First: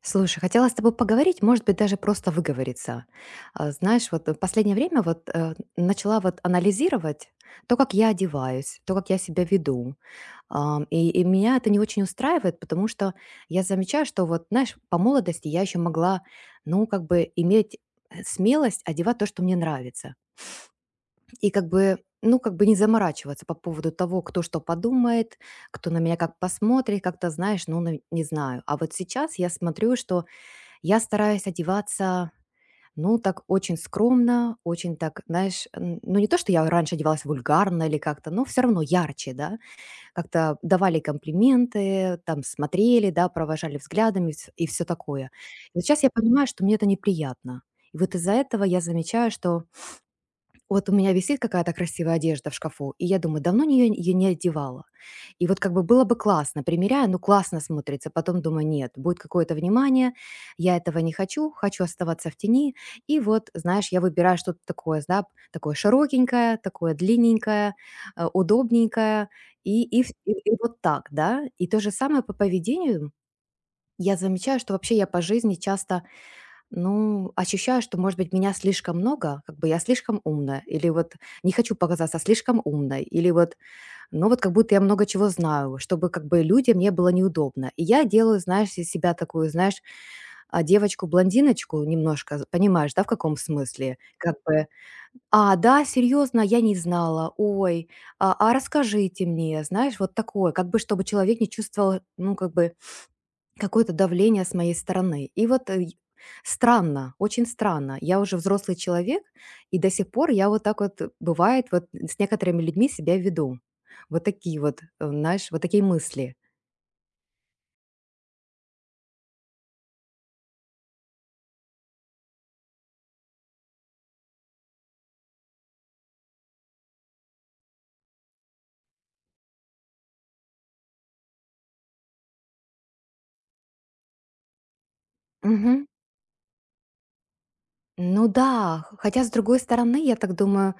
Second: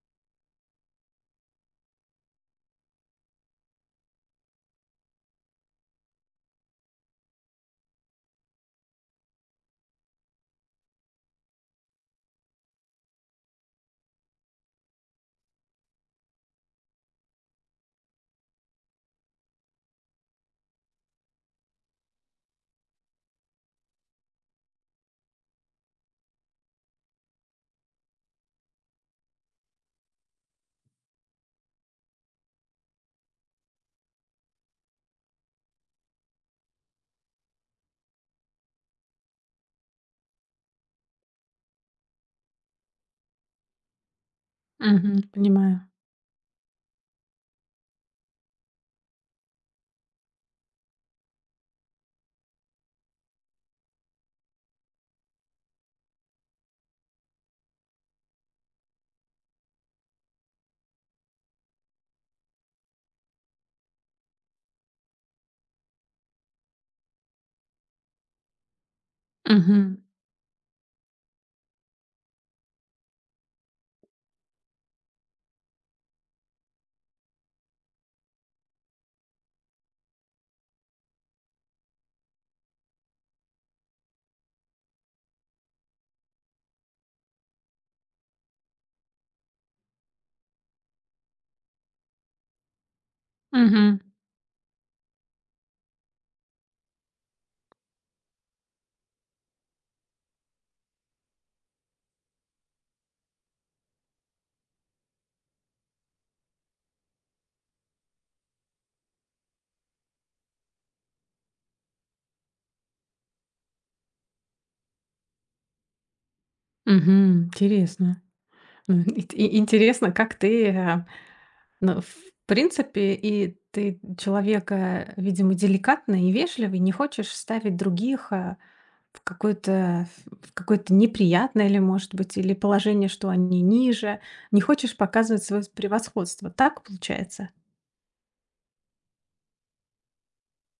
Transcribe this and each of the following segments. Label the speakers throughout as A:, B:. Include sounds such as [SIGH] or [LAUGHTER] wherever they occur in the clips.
A: Слушай, хотела с тобой поговорить, может быть, даже просто выговориться. Знаешь, вот в последнее время вот начала вот анализировать то, как я одеваюсь, то, как я себя веду. И меня это не очень устраивает, потому что я замечаю, что вот, знаешь, по молодости я еще могла, ну, как бы иметь смелость одевать то, что мне нравится. И как бы, ну, как бы не заморачиваться по поводу того, кто что подумает, кто на меня как посмотрит, как-то, знаешь, ну, не знаю. А вот сейчас я смотрю, что я стараюсь одеваться, ну, так очень скромно, очень так, знаешь, ну, не то, что я раньше одевалась вульгарно или как-то, но все равно ярче, да, как-то давали комплименты, там, смотрели, да, провожали взглядами и все
B: Мгм.
A: такое. И
B: Понимаю.
A: вот сейчас я понимаю, что мне это неприятно. И вот из-за этого я замечаю, что вот у меня висит какая-то красивая одежда в шкафу, и я думаю, давно ее не одевала. И вот как бы было бы классно, примеряю, ну классно смотрится, потом думаю, нет, будет какое-то внимание, я этого не хочу, хочу оставаться в тени. И вот, знаешь, я выбираю что-то такое, да, такое широкенькое, такое длинненькое, удобненькое, и,
B: Мгм.
A: и, в- и- и вот так, да. И то же самое по поведению. Я замечаю, что вообще я по жизни часто ну, ощущаю, что, может быть, меня слишком много, как бы я слишком умная, или вот не хочу показаться слишком умной, или вот, ну вот как будто я много чего знаю, чтобы как бы людям не было неудобно. И я делаю, знаешь, из себя такую, знаешь, девочку-блондиночку немножко, понимаешь, да, в каком
B: Мгм.
A: смысле? Как бы, да, серьезно, я не знала, ой, а расскажите мне, знаешь, вот такое, как бы, чтобы человек не чувствовал, ну, как бы, какое-то давление с моей стороны. И вот странно, очень странно. Я уже взрослый человек, и до сих пор я вот так вот, бывает, вот с некоторыми людьми себя веду. Вот такие вот, знаешь, вот такие мысли.
B: Мгм. Интересно. Ну, и интересно, как ты, ну, в принципе, и ты человека, видимо, деликатный и вежливый, не хочешь ставить других, в какое-то неприятное или, может быть, или положение, что они ниже. Не хочешь показывать свое
A: Мгм.
B: превосходство. Так получается?
A: Ну да, хотя с другой стороны, я так думаю,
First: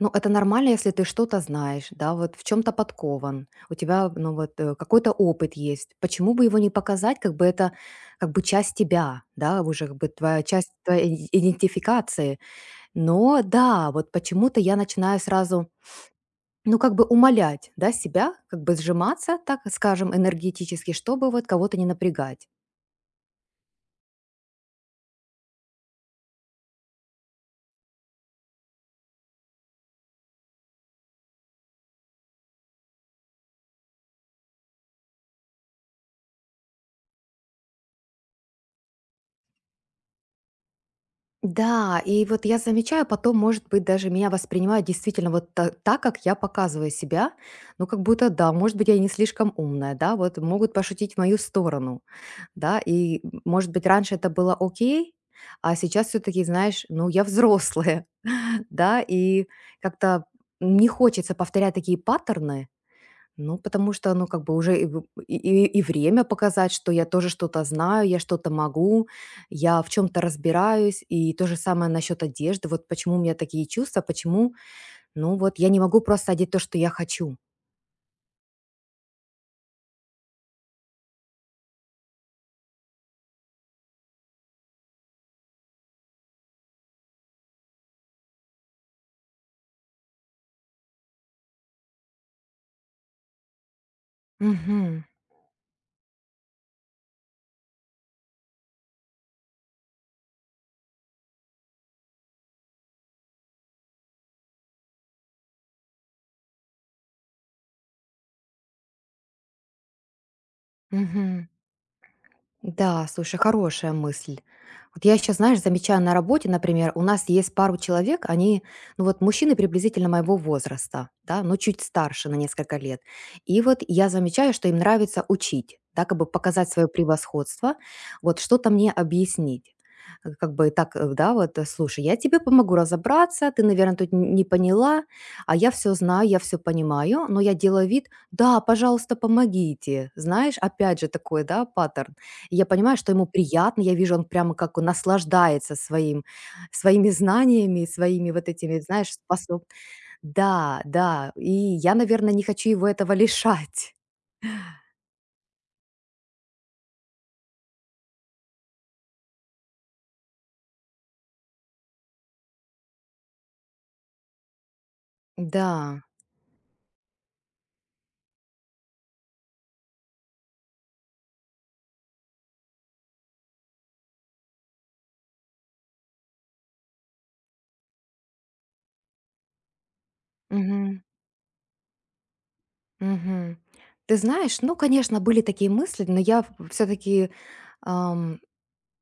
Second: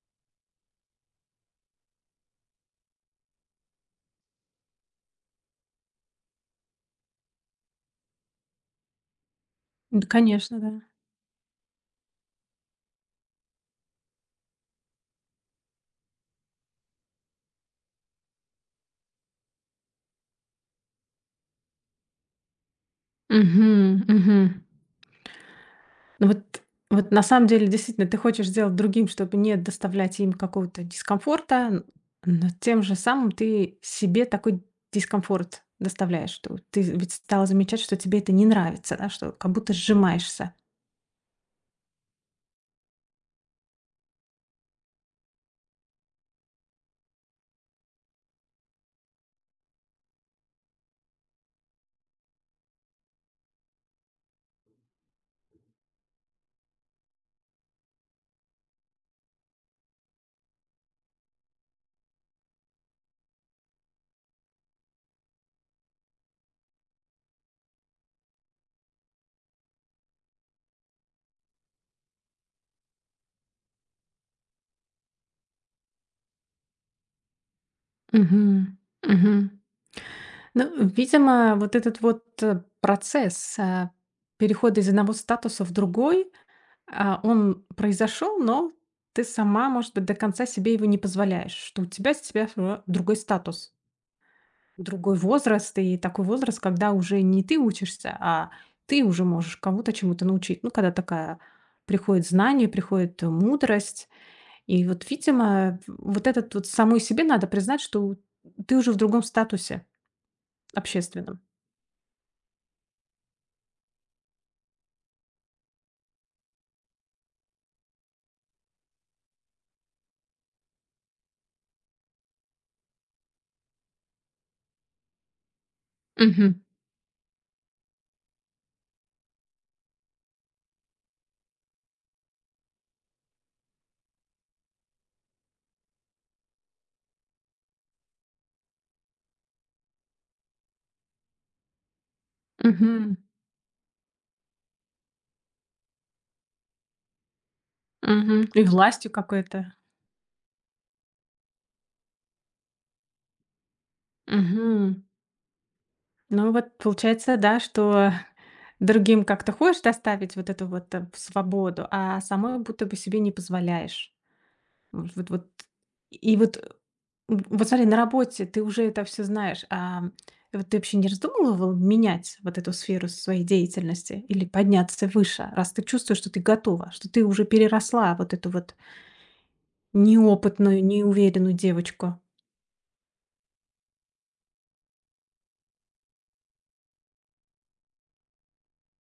A: ну это нормально, если ты что-то знаешь, да, вот в чем-то подкован, у тебя, ну вот какой-то опыт есть, почему бы его не показать, как бы это как бы часть тебя, да, уже как
B: Да,
A: бы твоя
B: конечно,
A: часть
B: да.
A: твоей идентификации. Но да, вот почему-то я начинаю сразу, ну, как бы умолять, да, себя, как бы сжиматься, так скажем, энергетически, чтобы вот кого-то не напрягать.
B: Угу. Мгм. Ну вот на самом деле, действительно, ты хочешь сделать другим, чтобы не доставлять им какого-то дискомфорта, н но тем же самым ты себе такой дискомфорт доставляешь, что ты ведь стала замечать, что тебе это не нравится, да, что как будто сжимаешься.
A: Да, и вот я замечаю, потом, может быть, даже меня воспринимают действительно вот так, как я показываю себя, ну, как будто, да, может быть, я не слишком умная, да, вот могут пошутить в мою сторону. Да, и, может быть, раньше это было окей, а сейчас все таки знаешь, ну, я взрослая, [LAUGHS] да, и как-то не хочется повторять такие паттерны, ну, потому что, ну, как бы уже и в и время показать, что я тоже что-то знаю, я что-то могу, я в чем то разбираюсь. И то же самое насчет одежды. Вот почему у меня такие чувства, почему, ну, вот я не могу просто одеть то, что я хочу.
B: Мгм. Мгм. Ну, видимо, вот этот вот, процесс, перехода из одного статуса в другой, он произошел, но ты сама, может быть, до конца себе его не позволяешь, что у тебя с тебя всё равно другой статус.
A: Мгм.
B: Другой возраст и такой возраст, когда уже не ты учишься, а ты уже можешь кого-то чему-то научить. Ну, когда такая приходит знание, приходит мудрость. И вот, видимо, вот этот вот самой себе надо признать, что ты уже в другом статусе общественном.
A: Да, слушай, хорошая мысль. Вот я сейчас, знаешь, замечаю на работе, например, у нас есть пару человек, они, ну вот мужчины приблизительно моего возраста, да, но чуть старше на несколько лет. И вот я замечаю, что им нравится учить, да, как бы
B: Мгм.
A: показать свое превосходство, вот что-то мне объяснить. Как бы так, да, вот, слушай, я тебе помогу разобраться, ты, наверное, тут не поняла, а я все знаю, я все понимаю, но я делаю вид, да, пожалуйста, помогите. Знаешь, опять же такой, да, паттерн. Я понимаю, что
B: Мгм.
A: ему приятно, я вижу, он прямо как он наслаждается своим, своими знаниями, своими
B: Мгм.
A: вот
B: И
A: этими,
B: властью
A: знаешь, способ.
B: какой-то.
A: Да, да, и я, наверное, не хочу его этого лишать.
B: Мгм. Ну вот получается, да, что другим как-то хочешь доставить вот эту вот свободу, а самой будто бы себе не позволяешь. Вот.
A: Да,
B: И вот, вот смотри, на работе ты уже это все знаешь, а вот ты вообще не раздумывал менять вот эту сферу своей деятельности или подняться выше, раз ты чувствуешь, что ты готова, что ты уже переросла вот эту вот неопытную,
A: мгм,
B: неуверенную девочку?
A: мгм. Ты знаешь, ну, конечно, были такие мысли, но я все-таки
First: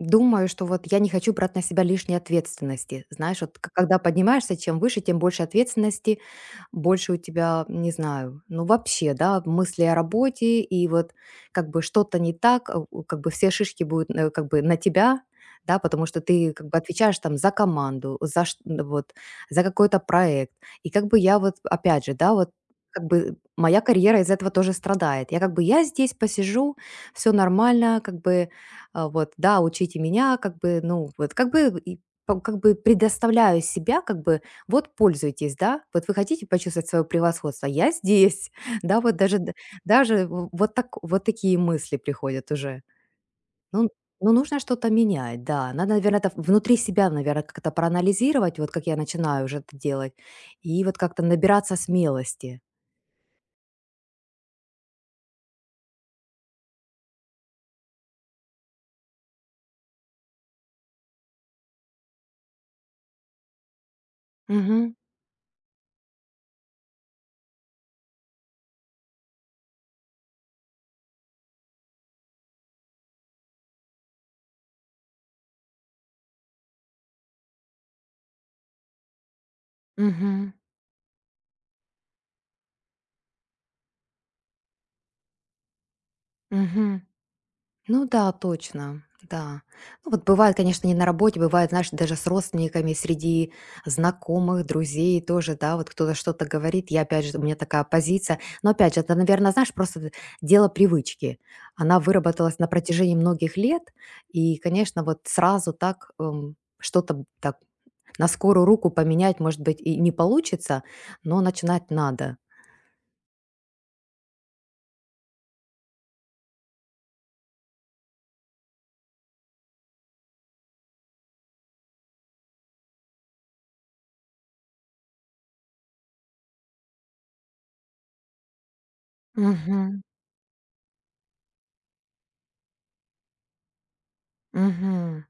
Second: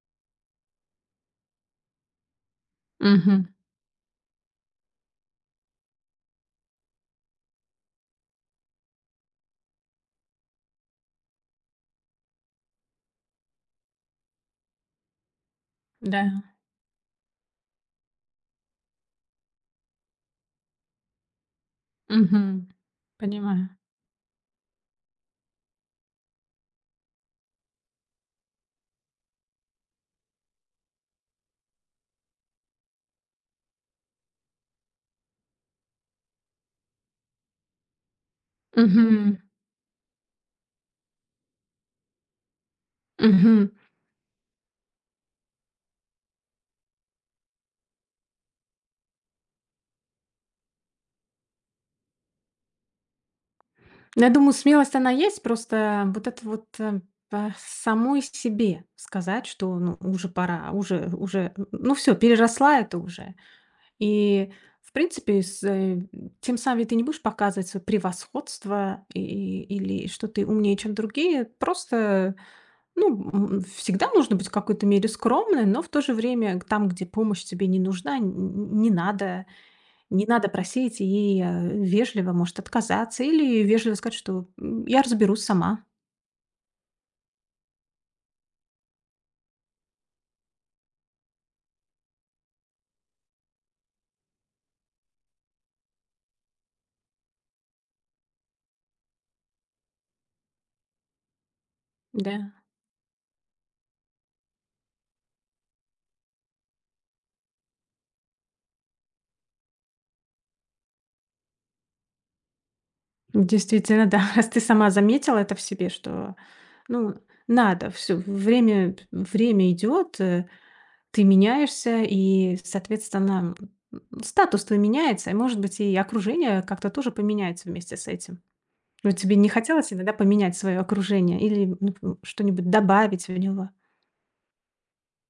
A: думаю, что вот я не хочу брать на себя лишней ответственности. Знаешь,
B: Мгм.
A: вот когда поднимаешься, чем выше, тем больше ответственности, больше у тебя, не знаю, ну вообще, да, мысли о работе, и вот как бы что-то не так, как бы все шишки будут как бы на тебя, да, потому что ты
B: Да.
A: как бы отвечаешь там за команду, за вот, за какой-то проект. И как бы я вот, опять же, да, вот
B: Мгм.
A: как бы
B: Понимаю.
A: моя карьера из этого тоже страдает. Я как бы, я здесь посижу, все нормально, как бы, вот, да, учите меня, как бы, ну, вот, как бы, и как бы предоставляю себя, как бы вот пользуйтесь, да, вот вы хотите почувствовать свое превосходство, я здесь, [LAUGHS] да, вот
B: Мгм.
A: даже вот, так, вот такие мысли приходят уже.
B: Мгм.
A: Ну, ну, нужно что-то менять, да. Надо, наверное, это внутри себя, наверное, как-то проанализировать, вот как я начинаю уже это делать, и вот как-то набираться смелости.
B: Ну, я думаю, смелость она есть, просто вот это вот, самой себе сказать, что, ну, уже пора, уже, ну, все, переросла это уже. И, в
A: Мгм.
B: принципе, с тем самым ты не будешь показывать свое превосходство и или что ты умнее, чем другие. Просто, ну, всегда нужно быть в какой-то мере скромной, но в то же время, там, где помощь тебе не нужна, н не надо не надо
A: Мгм.
B: просить и, вежливо, может, отказаться или вежливо сказать, что, я разберусь сама.
A: Мгм. Ну да, точно, да. Ну вот бывает, конечно, не на работе, бывает, знаешь, даже с родственниками, среди знакомых, друзей тоже, да, вот кто-то что-то говорит, я опять же, у меня такая позиция. Но опять же, это, наверное, знаешь, просто дело привычки. Она
B: Да,
A: выработалась на протяжении многих лет, и, конечно, вот сразу так что-то так на скорую руку поменять, может быть, и не получится, но начинать надо.
B: действительно, да. [LAUGHS] Раз ты сама заметила это в себе, что, ну, надо, всё, время идет, ты меняешься, и, соответственно, статус твой меняется, и, может быть, и окружение как-то тоже поменяется вместе с этим. Но тебе не хотелось
A: Угу,
B: иногда поменять свое окружение или, ну, что-нибудь добавить в него?
A: угу.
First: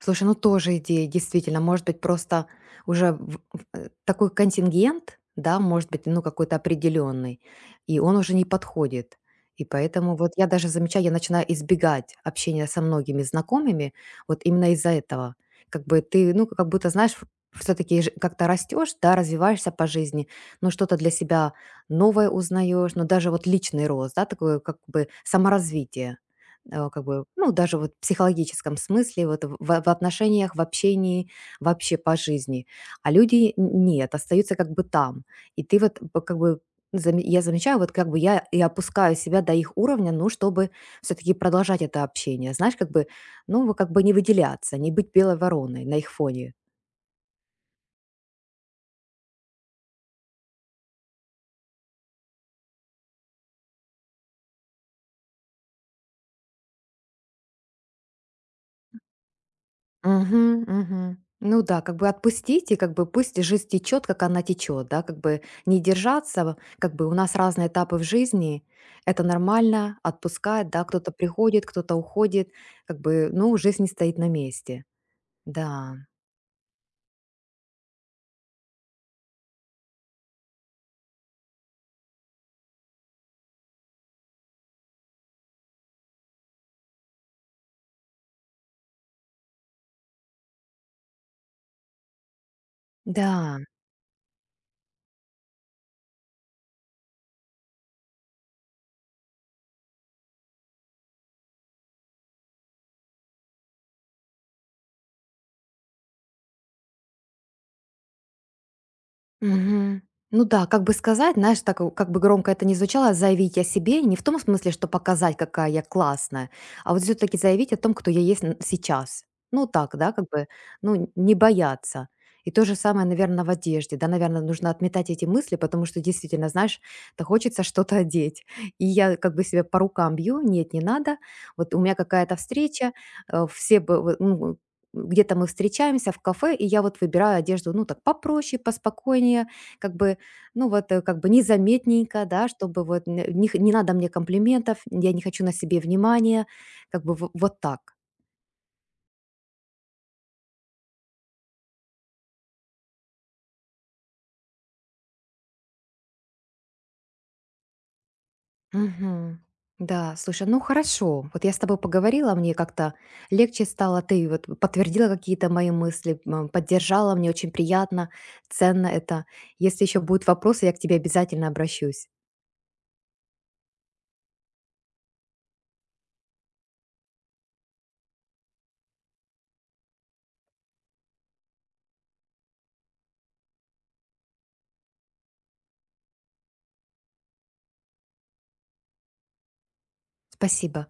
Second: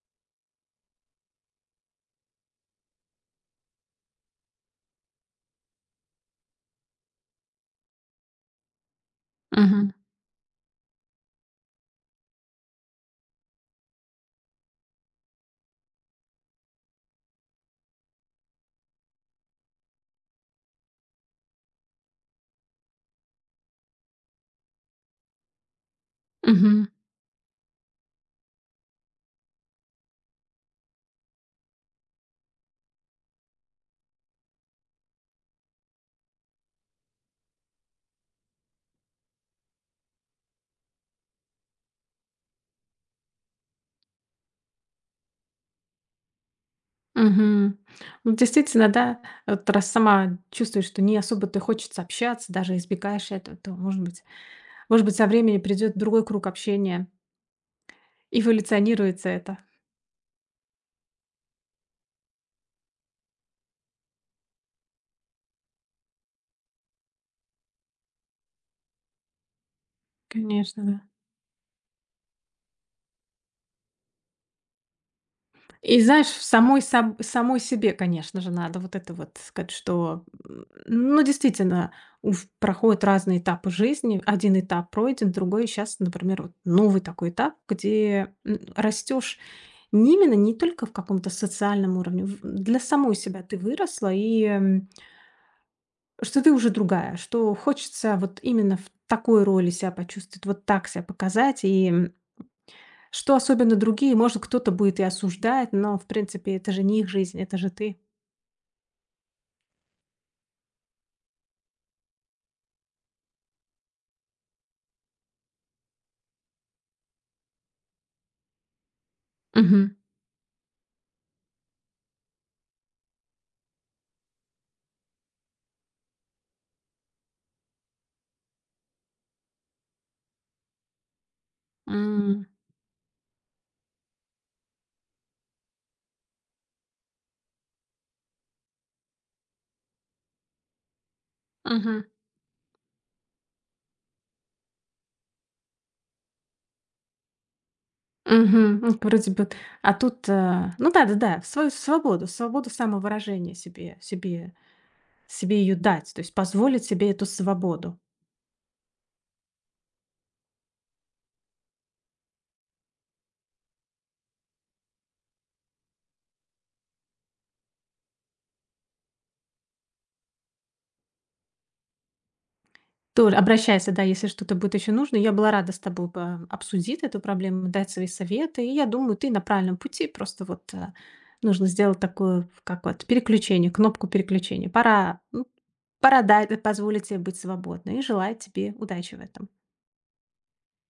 A: Слушай, ну тоже идея, действительно. Может быть, просто уже такой контингент, да, может быть, ну какой-то определенный, и он уже не подходит. И
B: Мгм.
A: поэтому вот я даже замечаю, я начинаю избегать общения со многими знакомыми, вот именно из-за этого. Как бы ты, ну, как будто, знаешь, все-таки как-то растешь, да, развиваешься по жизни, но что-то для себя новое узнаешь, но даже вот личный рост, да, такое как бы саморазвитие
B: Мгм.
A: как бы, ну, даже вот в психологическом смысле, вот в, отношениях, в общении, вообще по жизни. А люди нет, остаются как бы там. И ты вот как бы я замечаю, вот как бы я и опускаю себя до их уровня, ну, чтобы все-таки продолжать это общение. Знаешь, как бы, ну, вот как бы не выделяться, не быть белой вороной на их фоне.
B: Мгм. Ну, действительно, да, вот раз сама чувствуешь, что не особо-то хочется общаться, даже избегаешь этого, то, может быть, со временем придет другой круг общения, эволюционируется это.
A: Мгм, мгм. Ну да, как бы отпустить, и как бы пусть жизнь течет, как она течет, да, как бы не держаться, как бы у нас разные этапы в жизни, это нормально, отпускать,
B: Конечно,
A: да,
B: да.
A: кто-то приходит, кто-то уходит, как бы, ну, жизнь не стоит на месте. Да,
B: И знаешь, в самой себе, конечно же, надо вот это вот сказать, что, ну, действительно, проходят разные этапы жизни. Один этап пройден, другой сейчас, например, вот новый такой этап, где, растёшь не именно не только в каком-то социальном уровне. В для самой себя ты
A: да.
B: выросла, и, что ты уже другая, что хочется вот именно в такой роли себя почувствовать, вот так себя показать. И что особенно другие, может, кто-то будет и осуждать, но, в принципе, это же не их жизнь, это же ты.
A: Мгм. Ну да, как бы сказать, знаешь, так как бы громко это не звучало, заявить о себе не в том смысле, что показать, какая я классная, а вот все-таки заявить о том, кто я есть сейчас. Ну
B: Мгм.
A: так, да, как бы, ну не бояться. И то же самое, наверное, в одежде, да, наверное, нужно отметать эти мысли, потому что действительно, знаешь, то хочется что-то одеть. И я как бы себя по рукам бью, нет, не надо. Вот у меня какая-то
B: М,
A: встреча, все бы, где-то мы встречаемся в кафе, и я вот выбираю одежду, ну, так попроще, поспокойнее, как бы, ну, вот, как бы
B: мгм,
A: незаметненько, да, чтобы вот не, не надо мне комплиментов, я не хочу на себе внимания, как бы вот так.
B: мгм. Ну, вроде бы, а тут, ну да-да-да, свою свободу, свободу самовыражения себе ее дать, то есть позволить себе эту свободу.
A: Мгм. Да, слушай, ну хорошо. Вот я с тобой поговорила, мне как-то легче стало, ты вот подтвердила какие-то мои мысли, поддержала, мне очень приятно, ценно это. Если еще будут вопросы, я к тебе обязательно обращусь.
B: Тоже обращайся, да, если что-то будет еще нужно. Я была рада с тобой по обсудить эту проблему, дать свои советы. И я думаю, ты на правильном пути. Просто вот, нужно сделать такое, как вот переключение, кнопку переключения. Пора, пора дать позволить тебе быть свободной и желаю тебе удачи в этом.
A: Спасибо.